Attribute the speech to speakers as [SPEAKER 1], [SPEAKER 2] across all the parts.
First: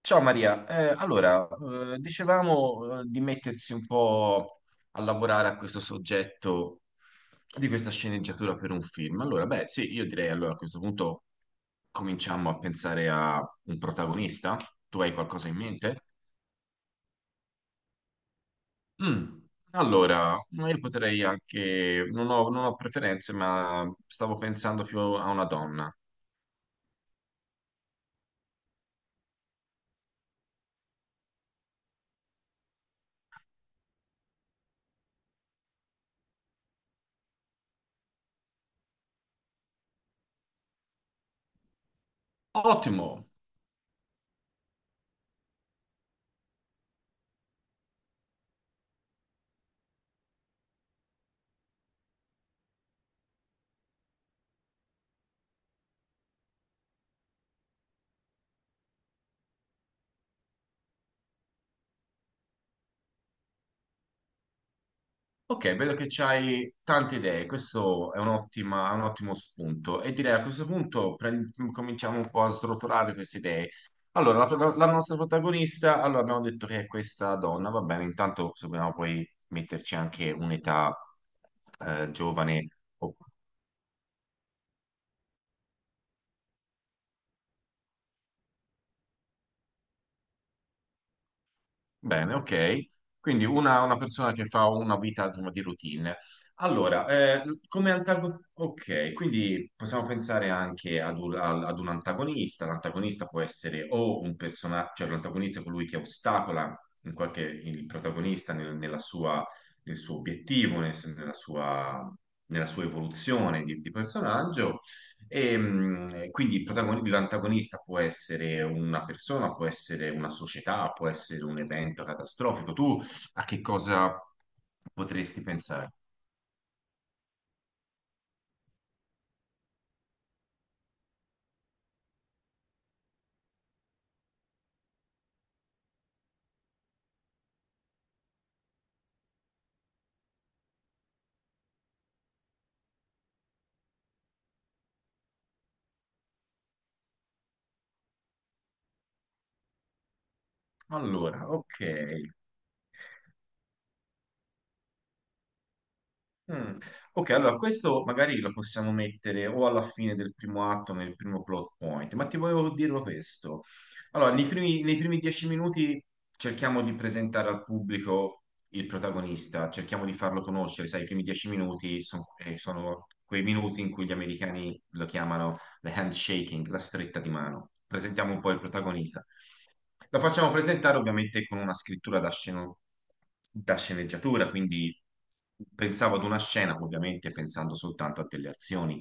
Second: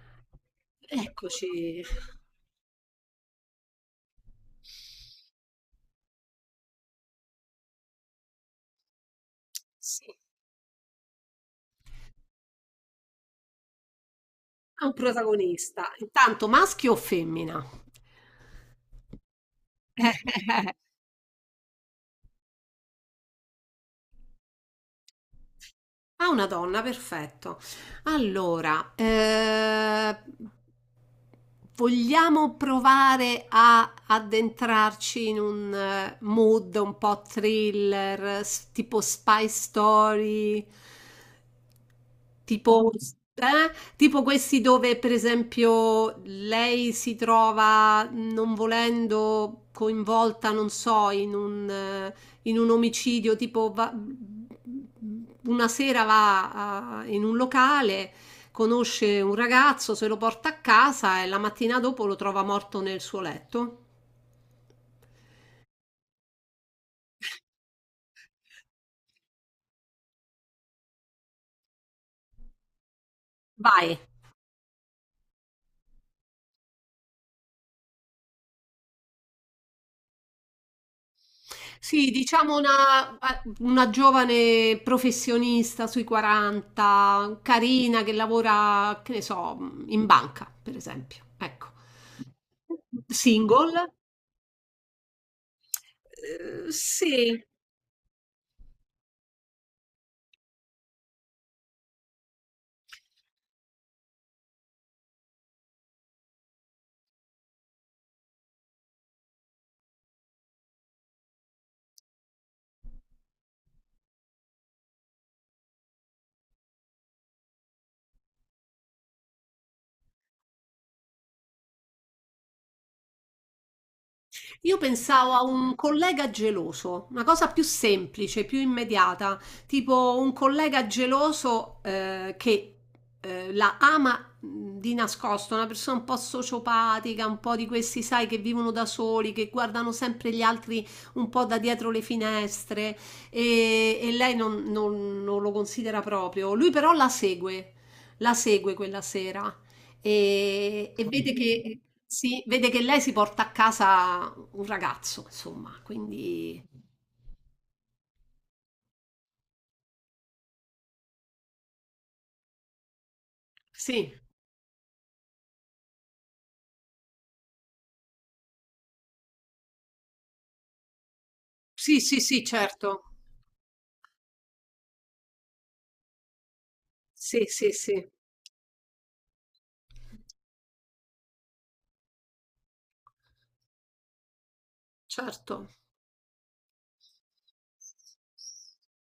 [SPEAKER 1] Ciao Maria,
[SPEAKER 2] Eccoci.
[SPEAKER 1] dicevamo di mettersi un po' a lavorare a questo soggetto di questa sceneggiatura per un film. Allora, beh, sì, io
[SPEAKER 2] Sì.
[SPEAKER 1] direi allora a questo punto cominciamo a pensare a un protagonista.
[SPEAKER 2] Ha un
[SPEAKER 1] Tu hai qualcosa in
[SPEAKER 2] protagonista.
[SPEAKER 1] mente?
[SPEAKER 2] Intanto maschio o femmina?
[SPEAKER 1] Mm. Allora, ma io potrei anche, non ho preferenze, ma stavo pensando più a una donna.
[SPEAKER 2] Ah, una donna, perfetto. Allora, vogliamo provare a addentrarci in un mood un po' thriller, tipo spy story, tipo,
[SPEAKER 1] Ottimo!
[SPEAKER 2] eh, tipo questi dove, per esempio, lei si trova non volendo coinvolta, non so, in un in un omicidio, una sera in un locale, conosce un ragazzo, se lo porta a casa e la mattina dopo lo trova morto nel suo letto.
[SPEAKER 1] Ok, vedo che c'hai tante idee, questo è un ottimo spunto e direi a questo punto cominciamo un po' a srotolare queste idee.
[SPEAKER 2] Vai.
[SPEAKER 1] Allora, la nostra protagonista, allora abbiamo detto che è questa donna, va bene, intanto se vogliamo poi metterci anche un'età
[SPEAKER 2] Sì, diciamo
[SPEAKER 1] giovane.
[SPEAKER 2] una giovane professionista sui 40, carina, che lavora, che ne so, in banca, per esempio. Ecco.
[SPEAKER 1] Bene, ok. Quindi
[SPEAKER 2] Single?
[SPEAKER 1] una persona che fa una vita insomma, di routine. Allora,
[SPEAKER 2] Sì.
[SPEAKER 1] come antagonista, ok, quindi possiamo pensare anche ad un antagonista. L'antagonista può essere o un personaggio, cioè l'antagonista è colui che ostacola in qualche, il protagonista nella sua, nella sua, nella sua evoluzione di personaggio, e, quindi l'antagonista può essere una persona, può essere una società, può essere un evento catastrofico. Tu a che cosa
[SPEAKER 2] Io pensavo a
[SPEAKER 1] potresti
[SPEAKER 2] un
[SPEAKER 1] pensare?
[SPEAKER 2] collega geloso, una cosa più semplice, più immediata, tipo un collega geloso che la ama di nascosto, una persona un po' sociopatica, un po' di questi, sai, che vivono da soli, che guardano sempre gli altri un po' da dietro le finestre e lei non lo considera proprio. Lui però la segue quella sera e vede
[SPEAKER 1] Allora,
[SPEAKER 2] che...
[SPEAKER 1] ok.
[SPEAKER 2] Sì, vede che lei si porta a casa un ragazzo, insomma, quindi
[SPEAKER 1] Mm. Ok, allora questo magari lo possiamo mettere o alla fine del primo atto, nel primo plot point, ma ti volevo dirlo questo.
[SPEAKER 2] sì.
[SPEAKER 1] Allora, nei primi 10 minuti cerchiamo di presentare al pubblico il protagonista, cerchiamo di farlo conoscere, sai, i primi dieci
[SPEAKER 2] Sì, sì, sì, certo.
[SPEAKER 1] sono quei minuti in cui gli americani lo chiamano the handshaking, la stretta di
[SPEAKER 2] Sì,
[SPEAKER 1] mano.
[SPEAKER 2] sì, sì,
[SPEAKER 1] Presentiamo un po' il protagonista. La facciamo presentare ovviamente con una scrittura da sceneggiatura, quindi
[SPEAKER 2] certo.
[SPEAKER 1] pensavo ad una scena, ovviamente pensando soltanto a delle azioni,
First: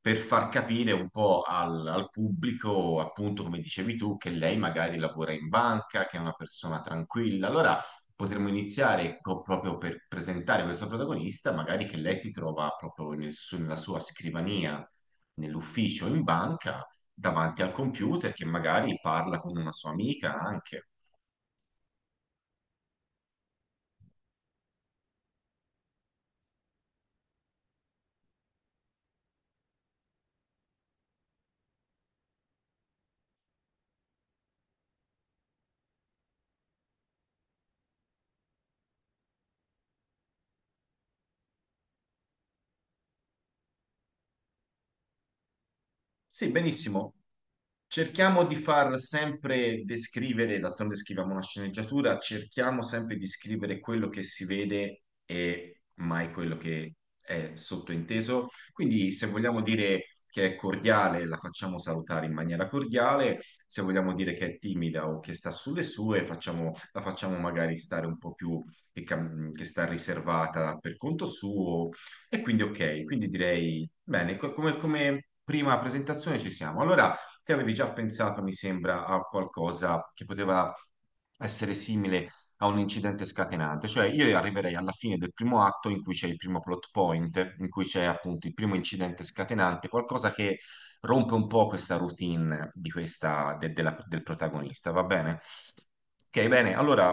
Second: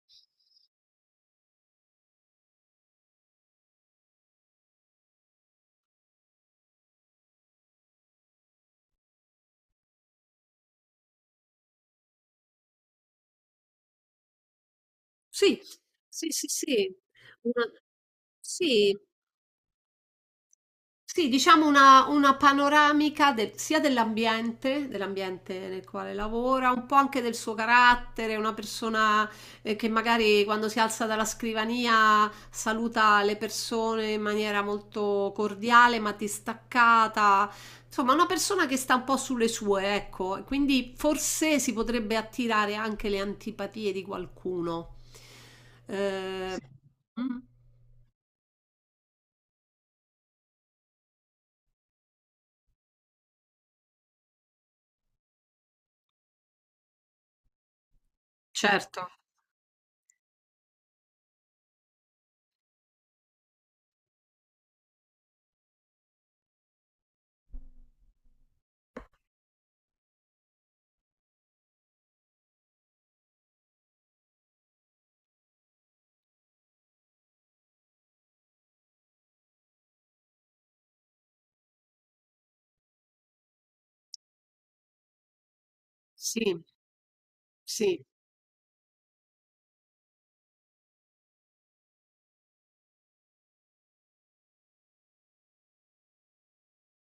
[SPEAKER 1] per far capire un po' al pubblico, appunto come dicevi tu, che lei magari lavora in banca, che è una persona tranquilla. Allora potremmo iniziare proprio per presentare questo protagonista, magari che lei si trova proprio nella sua scrivania,
[SPEAKER 2] Sì,
[SPEAKER 1] nell'ufficio, in
[SPEAKER 2] sì, sì,
[SPEAKER 1] banca
[SPEAKER 2] sì.
[SPEAKER 1] davanti
[SPEAKER 2] Una-
[SPEAKER 1] al computer che
[SPEAKER 2] Sì.
[SPEAKER 1] magari parla con una sua amica anche.
[SPEAKER 2] Sì, diciamo una panoramica sia dell'ambiente, dell'ambiente nel quale lavora, un po' anche del suo carattere, una persona che magari quando si alza dalla scrivania saluta le persone in maniera molto cordiale ma distaccata, insomma una persona che sta un po' sulle sue, ecco, e quindi forse si potrebbe attirare anche le antipatie di qualcuno.
[SPEAKER 1] Sì,
[SPEAKER 2] Eh,
[SPEAKER 1] benissimo.
[SPEAKER 2] Sì. Mm,
[SPEAKER 1] Cerchiamo di far sempre descrivere, d'altronde scriviamo una sceneggiatura, cerchiamo sempre di scrivere quello che si vede e mai quello che è sottointeso.
[SPEAKER 2] certo,
[SPEAKER 1] Quindi se vogliamo dire che è cordiale, la facciamo salutare in maniera cordiale, se vogliamo dire che è timida o che sta sulle sue, la facciamo magari stare un po' più che sta riservata per conto suo. E quindi ok, quindi direi, bene, come prima presentazione ci siamo. Allora, Te avevi già pensato, mi sembra, a qualcosa che poteva essere simile a un incidente scatenante, cioè io arriverei alla fine del primo atto in cui c'è il primo
[SPEAKER 2] sì,
[SPEAKER 1] plot point, in cui
[SPEAKER 2] sì.
[SPEAKER 1] c'è appunto il primo incidente scatenante, qualcosa che rompe un po' questa routine di questa, del protagonista, va bene? Ok, bene, allora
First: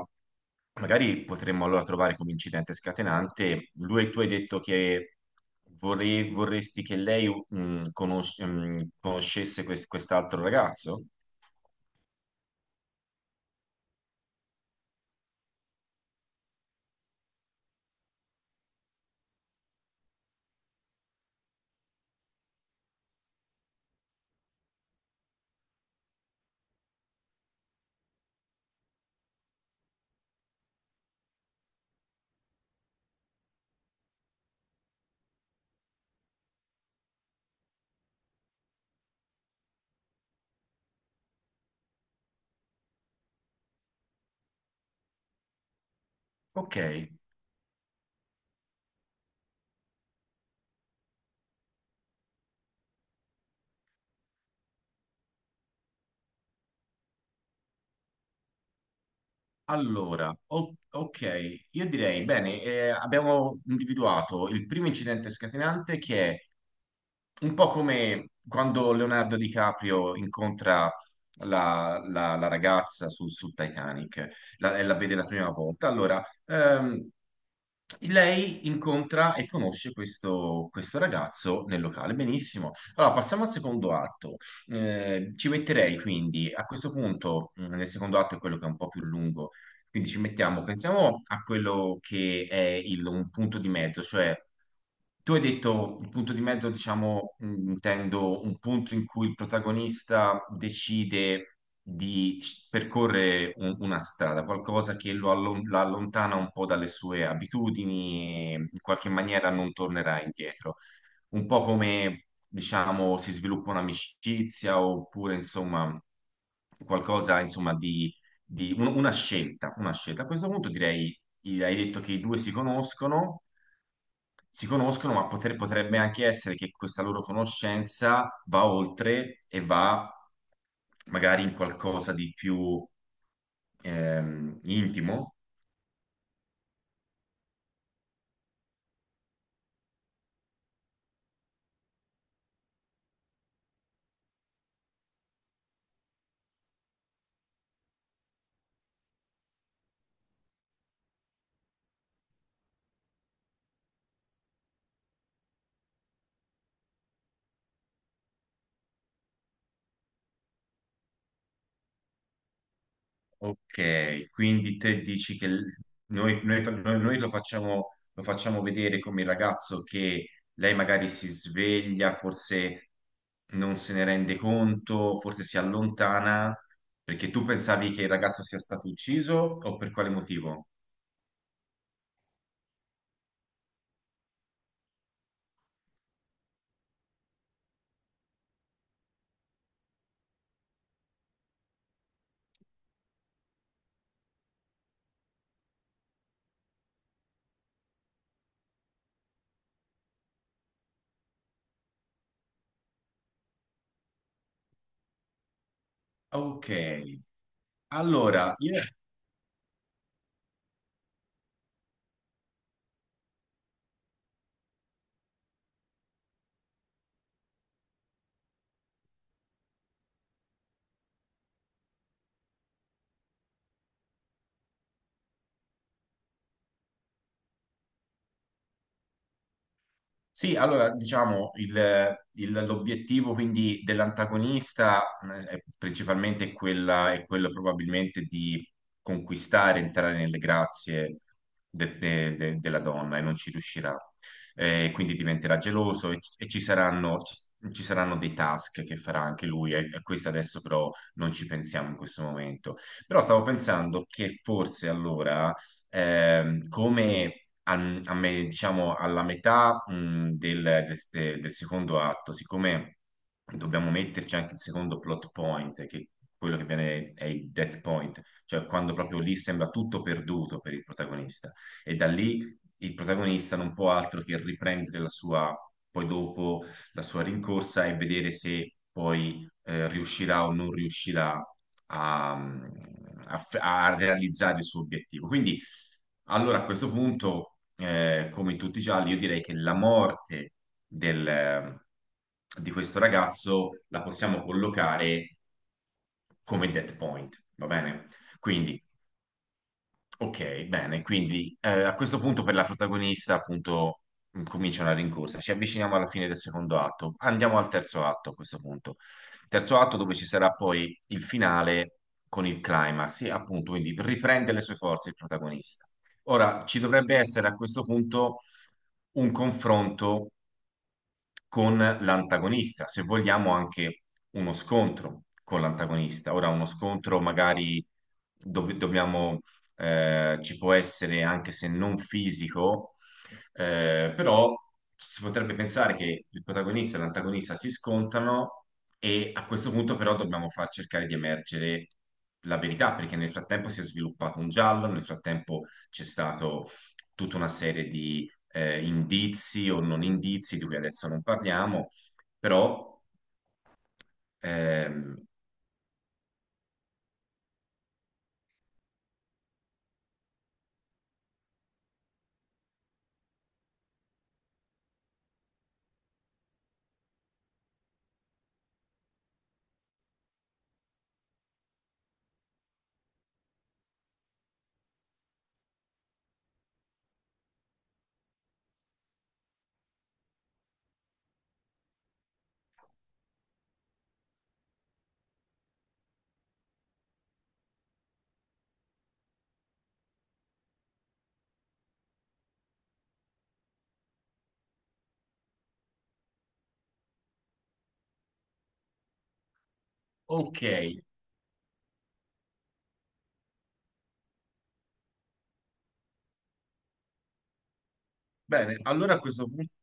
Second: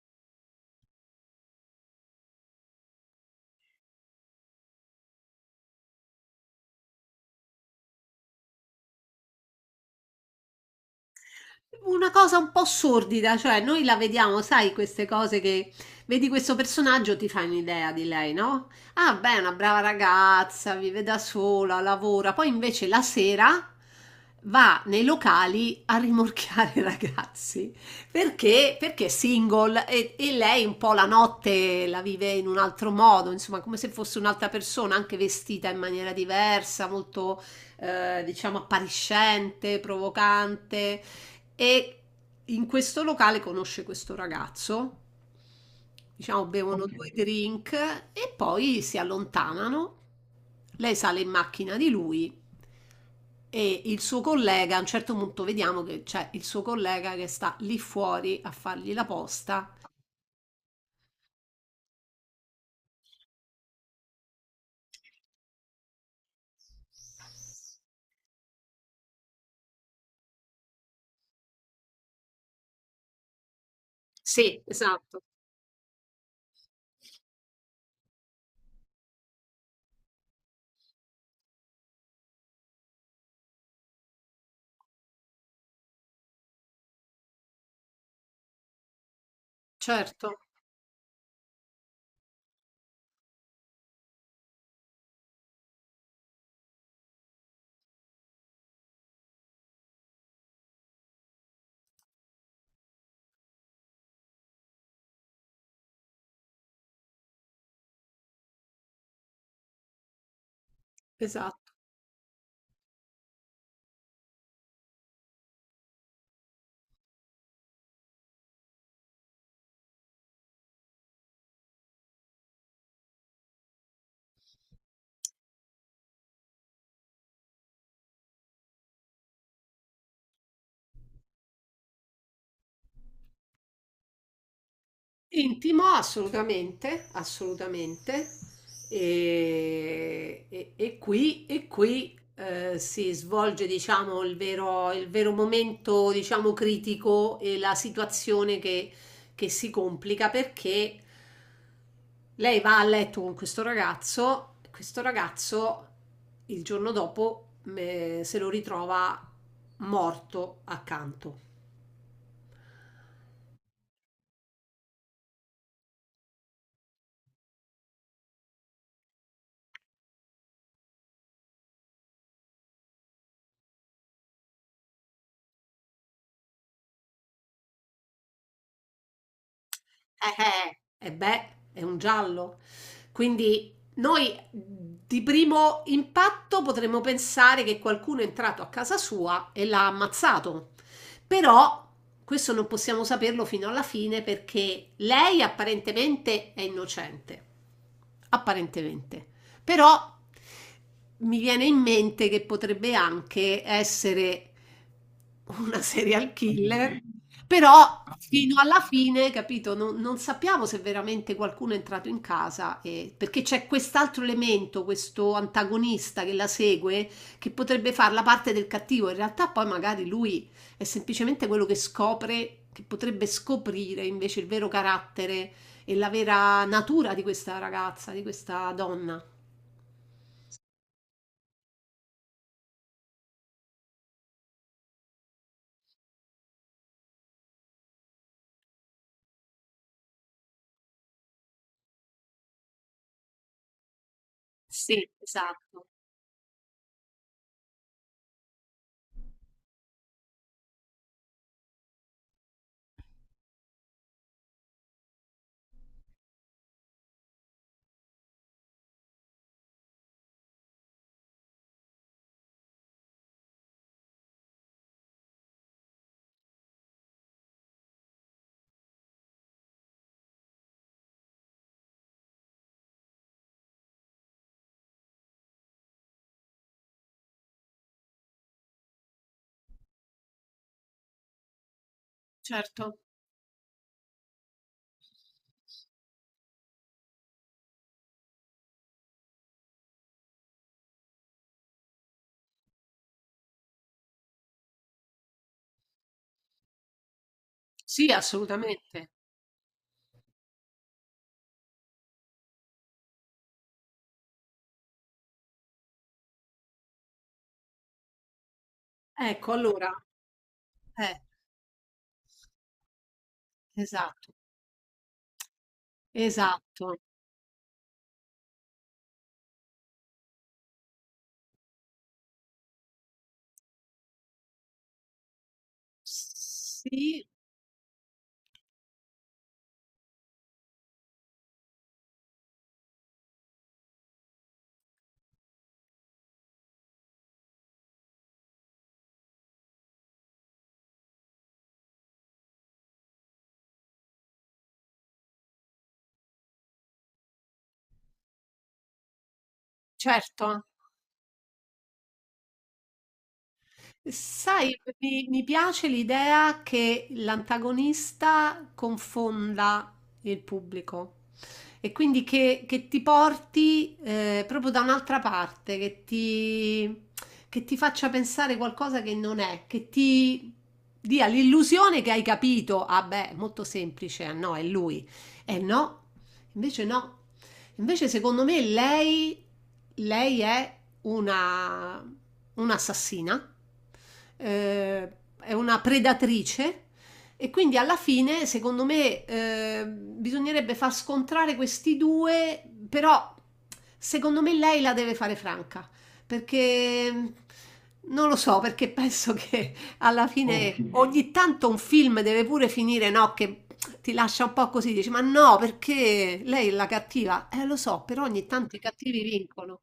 [SPEAKER 1] magari potremmo allora trovare come incidente scatenante, lui, tu hai detto che vorresti che lei conoscesse quest'altro ragazzo?
[SPEAKER 2] Una cosa un po' sordida, cioè noi la vediamo, sai, queste cose che vedi questo personaggio, ti fai un'idea di lei, no? Ah, beh, è una brava ragazza, vive da sola, lavora, poi invece la sera va nei locali a rimorchiare i ragazzi perché è single e lei un po' la notte la vive in un altro modo, insomma, come se fosse un'altra persona, anche vestita in maniera diversa, molto diciamo appariscente, provocante. E in questo locale conosce questo ragazzo, diciamo
[SPEAKER 1] Ok,
[SPEAKER 2] bevono Ok. due drink e poi si allontanano. Lei sale in macchina di lui e il suo collega, a un certo punto vediamo che c'è il suo collega che sta lì fuori a fargli la posta.
[SPEAKER 1] allora, ok, io direi, bene, abbiamo individuato il primo incidente scatenante che è un po' come quando Leonardo DiCaprio incontra la ragazza sul Titanic,
[SPEAKER 2] Sì,
[SPEAKER 1] e la vede
[SPEAKER 2] esatto.
[SPEAKER 1] la prima volta. Allora, lei incontra e conosce questo ragazzo nel locale. Benissimo. Allora, passiamo al secondo atto. Ci metterei quindi a questo punto, nel secondo atto è quello che è un po' più lungo, quindi ci
[SPEAKER 2] Certo,
[SPEAKER 1] mettiamo, pensiamo a quello che è un punto di mezzo, cioè. Tu hai detto il punto di mezzo, diciamo, intendo un punto in cui il protagonista decide percorrere una strada, qualcosa che la allontana un po' dalle sue abitudini e in qualche maniera non tornerà indietro. Un po'
[SPEAKER 2] esatto.
[SPEAKER 1] come, diciamo, si sviluppa un'amicizia oppure, insomma, qualcosa, insomma, di, una scelta, una scelta. A questo punto direi, hai detto che i due si conoscono, si conoscono, ma potrebbe anche essere che questa loro conoscenza va oltre e va magari in qualcosa di più intimo.
[SPEAKER 2] Intimo, assolutamente, assolutamente. E qui si svolge, diciamo, il vero momento, diciamo, critico e la situazione che si complica perché lei va a letto con questo ragazzo il giorno dopo se lo ritrova morto accanto.
[SPEAKER 1] Ok, quindi te dici che noi lo facciamo vedere come il ragazzo che lei magari si sveglia, forse non se ne rende conto, forse si allontana. Perché tu pensavi che il ragazzo sia stato ucciso o per quale motivo?
[SPEAKER 2] Beh, è un giallo. Quindi noi di primo impatto potremmo pensare che qualcuno è entrato a casa sua e l'ha ammazzato. Però questo non possiamo saperlo fino alla fine perché lei apparentemente è innocente. Apparentemente. Però mi viene in mente che potrebbe anche essere una serial
[SPEAKER 1] Ok,
[SPEAKER 2] killer, però
[SPEAKER 1] allora,
[SPEAKER 2] fino alla fine, capito, non sappiamo se veramente qualcuno è entrato in casa, perché c'è quest'altro elemento, questo antagonista che la segue, che potrebbe fare la parte del cattivo. In realtà poi magari lui è semplicemente quello che scopre, che potrebbe scoprire invece il vero carattere e la vera natura di questa ragazza, di questa donna.
[SPEAKER 1] sì, allora diciamo l'obiettivo quindi dell'antagonista è principalmente quella, è quello probabilmente di conquistare, entrare nelle grazie della donna e non ci riuscirà.
[SPEAKER 2] Sì,
[SPEAKER 1] Quindi diventerà
[SPEAKER 2] esatto,
[SPEAKER 1] geloso e ci saranno, ci saranno dei task che farà anche lui, e questo adesso però non ci pensiamo in questo momento. Però stavo pensando che forse allora come diciamo alla metà del secondo atto, siccome dobbiamo metterci anche il secondo plot point, che è quello che viene è il dead point, cioè quando proprio lì sembra tutto perduto per il protagonista, e da lì il protagonista non può altro che riprendere la sua, poi dopo la sua rincorsa e vedere se poi riuscirà o non riuscirà a, mm,
[SPEAKER 2] certo.
[SPEAKER 1] a f- a realizzare il suo obiettivo. Quindi, allora a questo punto, come in tutti i gialli, io direi che la morte del- mm, di questo ragazzo la possiamo collocare come dead point, va bene?
[SPEAKER 2] Sì,
[SPEAKER 1] Quindi
[SPEAKER 2] assolutamente.
[SPEAKER 1] ok, bene, quindi a questo punto per la protagonista appunto comincia una rincorsa, ci avviciniamo alla fine del secondo atto, andiamo al terzo atto a questo punto,
[SPEAKER 2] Ecco,
[SPEAKER 1] terzo
[SPEAKER 2] allora,
[SPEAKER 1] atto dove ci sarà poi
[SPEAKER 2] eh,
[SPEAKER 1] il finale con il climax, e appunto quindi
[SPEAKER 2] esatto,
[SPEAKER 1] riprende le sue forze il protagonista. Ora ci
[SPEAKER 2] esatto.
[SPEAKER 1] dovrebbe essere a questo punto un confronto con l'antagonista, se vogliamo anche uno scontro con l'antagonista. Ora, uno scontro
[SPEAKER 2] Sì,
[SPEAKER 1] magari dove dobbiamo, ci può essere anche se non fisico, però si potrebbe pensare che il protagonista e l'antagonista si scontrano e a questo punto però dobbiamo far cercare di emergere la verità, perché nel frattempo si è sviluppato un giallo, nel frattempo c'è stato tutta una serie di indizi o non indizi,
[SPEAKER 2] certo.
[SPEAKER 1] di cui adesso non parliamo, però
[SPEAKER 2] Sai,
[SPEAKER 1] ehm,
[SPEAKER 2] mi piace l'idea che l'antagonista confonda il pubblico e quindi che ti porti proprio da un'altra parte, che ti faccia pensare qualcosa che non è, che ti dia l'illusione che hai capito. Ah, beh, molto semplice, ah no, è lui. Eh no, invece no. Invece secondo me lei è una un'assassina, eh, è una predatrice e quindi alla fine, secondo me, bisognerebbe far scontrare questi due, però secondo me lei la deve fare franca, perché non lo so, perché penso che alla
[SPEAKER 1] ok,
[SPEAKER 2] fine ogni tanto un film deve pure finire, no, che ti lascia un po' così, dici, ma no, perché lei è la cattiva? Lo so, però ogni tanto i
[SPEAKER 1] bene, allora a
[SPEAKER 2] cattivi
[SPEAKER 1] questo punto.
[SPEAKER 2] vincono.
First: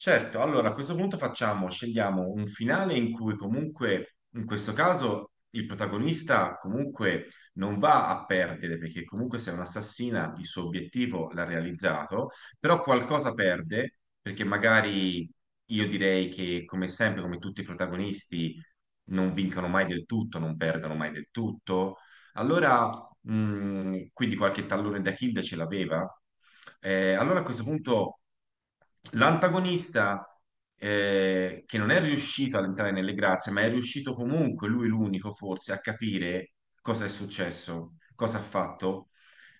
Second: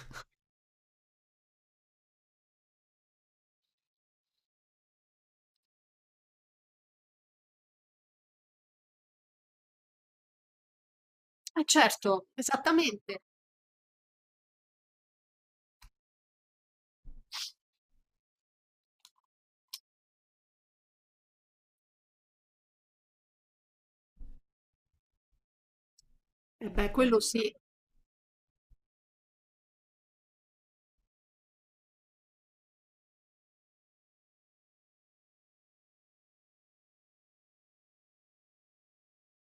[SPEAKER 1] Certo, allora a questo punto facciamo, scegliamo un finale in cui comunque, in questo caso, il protagonista comunque non va a perdere, perché comunque se è un'assassina il suo obiettivo l'ha
[SPEAKER 2] Eh certo,
[SPEAKER 1] realizzato, però
[SPEAKER 2] esattamente.
[SPEAKER 1] qualcosa perde, perché magari io direi che come sempre, come tutti i protagonisti, non vincono mai del tutto, non perdono mai del tutto. Allora, quindi qualche tallone da kill ce l'aveva?
[SPEAKER 2] Eh beh, quello
[SPEAKER 1] Allora a
[SPEAKER 2] sì,
[SPEAKER 1] questo punto l'antagonista che non è riuscito ad entrare nelle grazie, ma è riuscito comunque, lui l'unico forse, a capire cosa è successo, cosa ha fatto.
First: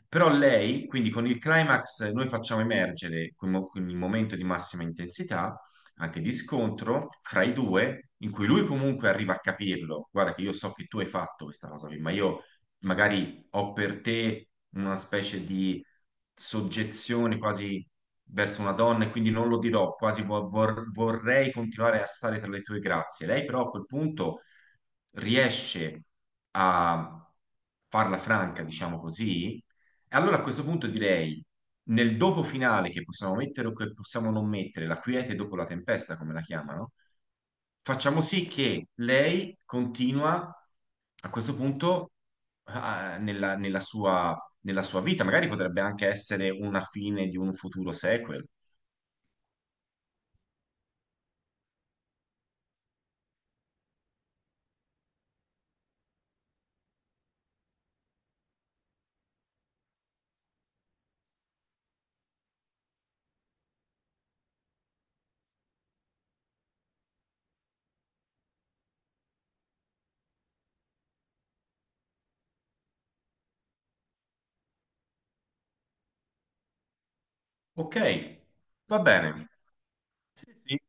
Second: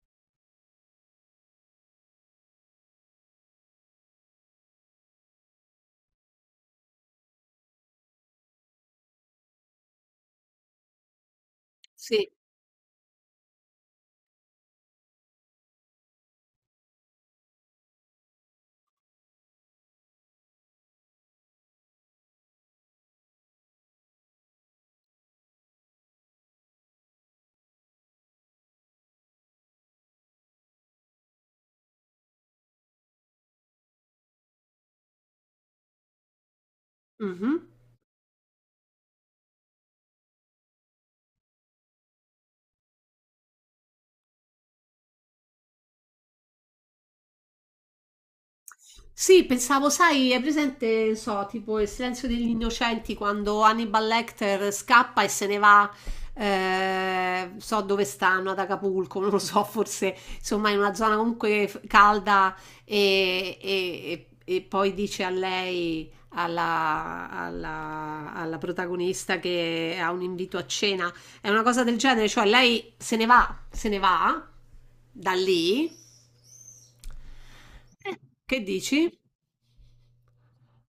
[SPEAKER 1] Però lei, quindi con il climax noi facciamo emergere quel momento di massima intensità, anche di scontro fra i due, in cui lui comunque arriva a capirlo. Guarda che io so che tu hai fatto questa cosa qui, ma
[SPEAKER 2] sì.
[SPEAKER 1] io magari ho per te una specie di soggezione quasi verso una donna e quindi non lo dirò, quasi vorrei continuare a stare tra le tue grazie. Lei però a quel punto riesce a farla franca, diciamo così, e allora a questo punto direi, nel dopo finale che possiamo mettere o che possiamo non mettere, la quiete dopo la tempesta, come la chiamano,
[SPEAKER 2] Mhm.
[SPEAKER 1] facciamo sì che lei continua a questo punto nella sua vita, magari potrebbe anche essere una fine di un futuro sequel.
[SPEAKER 2] Sì, pensavo, sai, è presente, non so, tipo il silenzio degli innocenti quando Hannibal Lecter scappa e se ne va, so dove stanno, ad Acapulco, non lo so, forse insomma in una zona comunque calda e, e poi dice a lei, alla protagonista che ha un invito a cena. È una cosa del genere, cioè lei se ne va, se ne va da lì.
[SPEAKER 1] Ok,
[SPEAKER 2] Eh, Che
[SPEAKER 1] va
[SPEAKER 2] dici?
[SPEAKER 1] bene. Sì, sì.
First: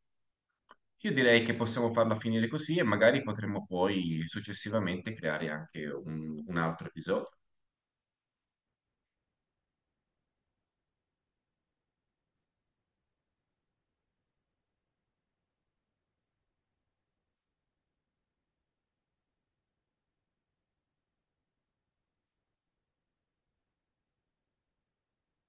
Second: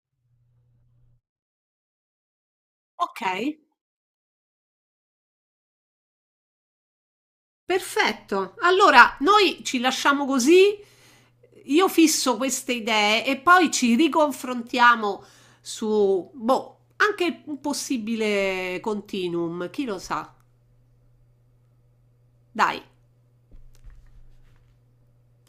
[SPEAKER 1] Io direi che possiamo farla finire così e
[SPEAKER 2] Ok,
[SPEAKER 1] magari potremo poi successivamente creare anche un altro episodio.
[SPEAKER 2] perfetto. Allora, noi ci lasciamo così. Io fisso queste idee e poi ci riconfrontiamo su, boh, anche un possibile continuum, chi lo sa. Dai.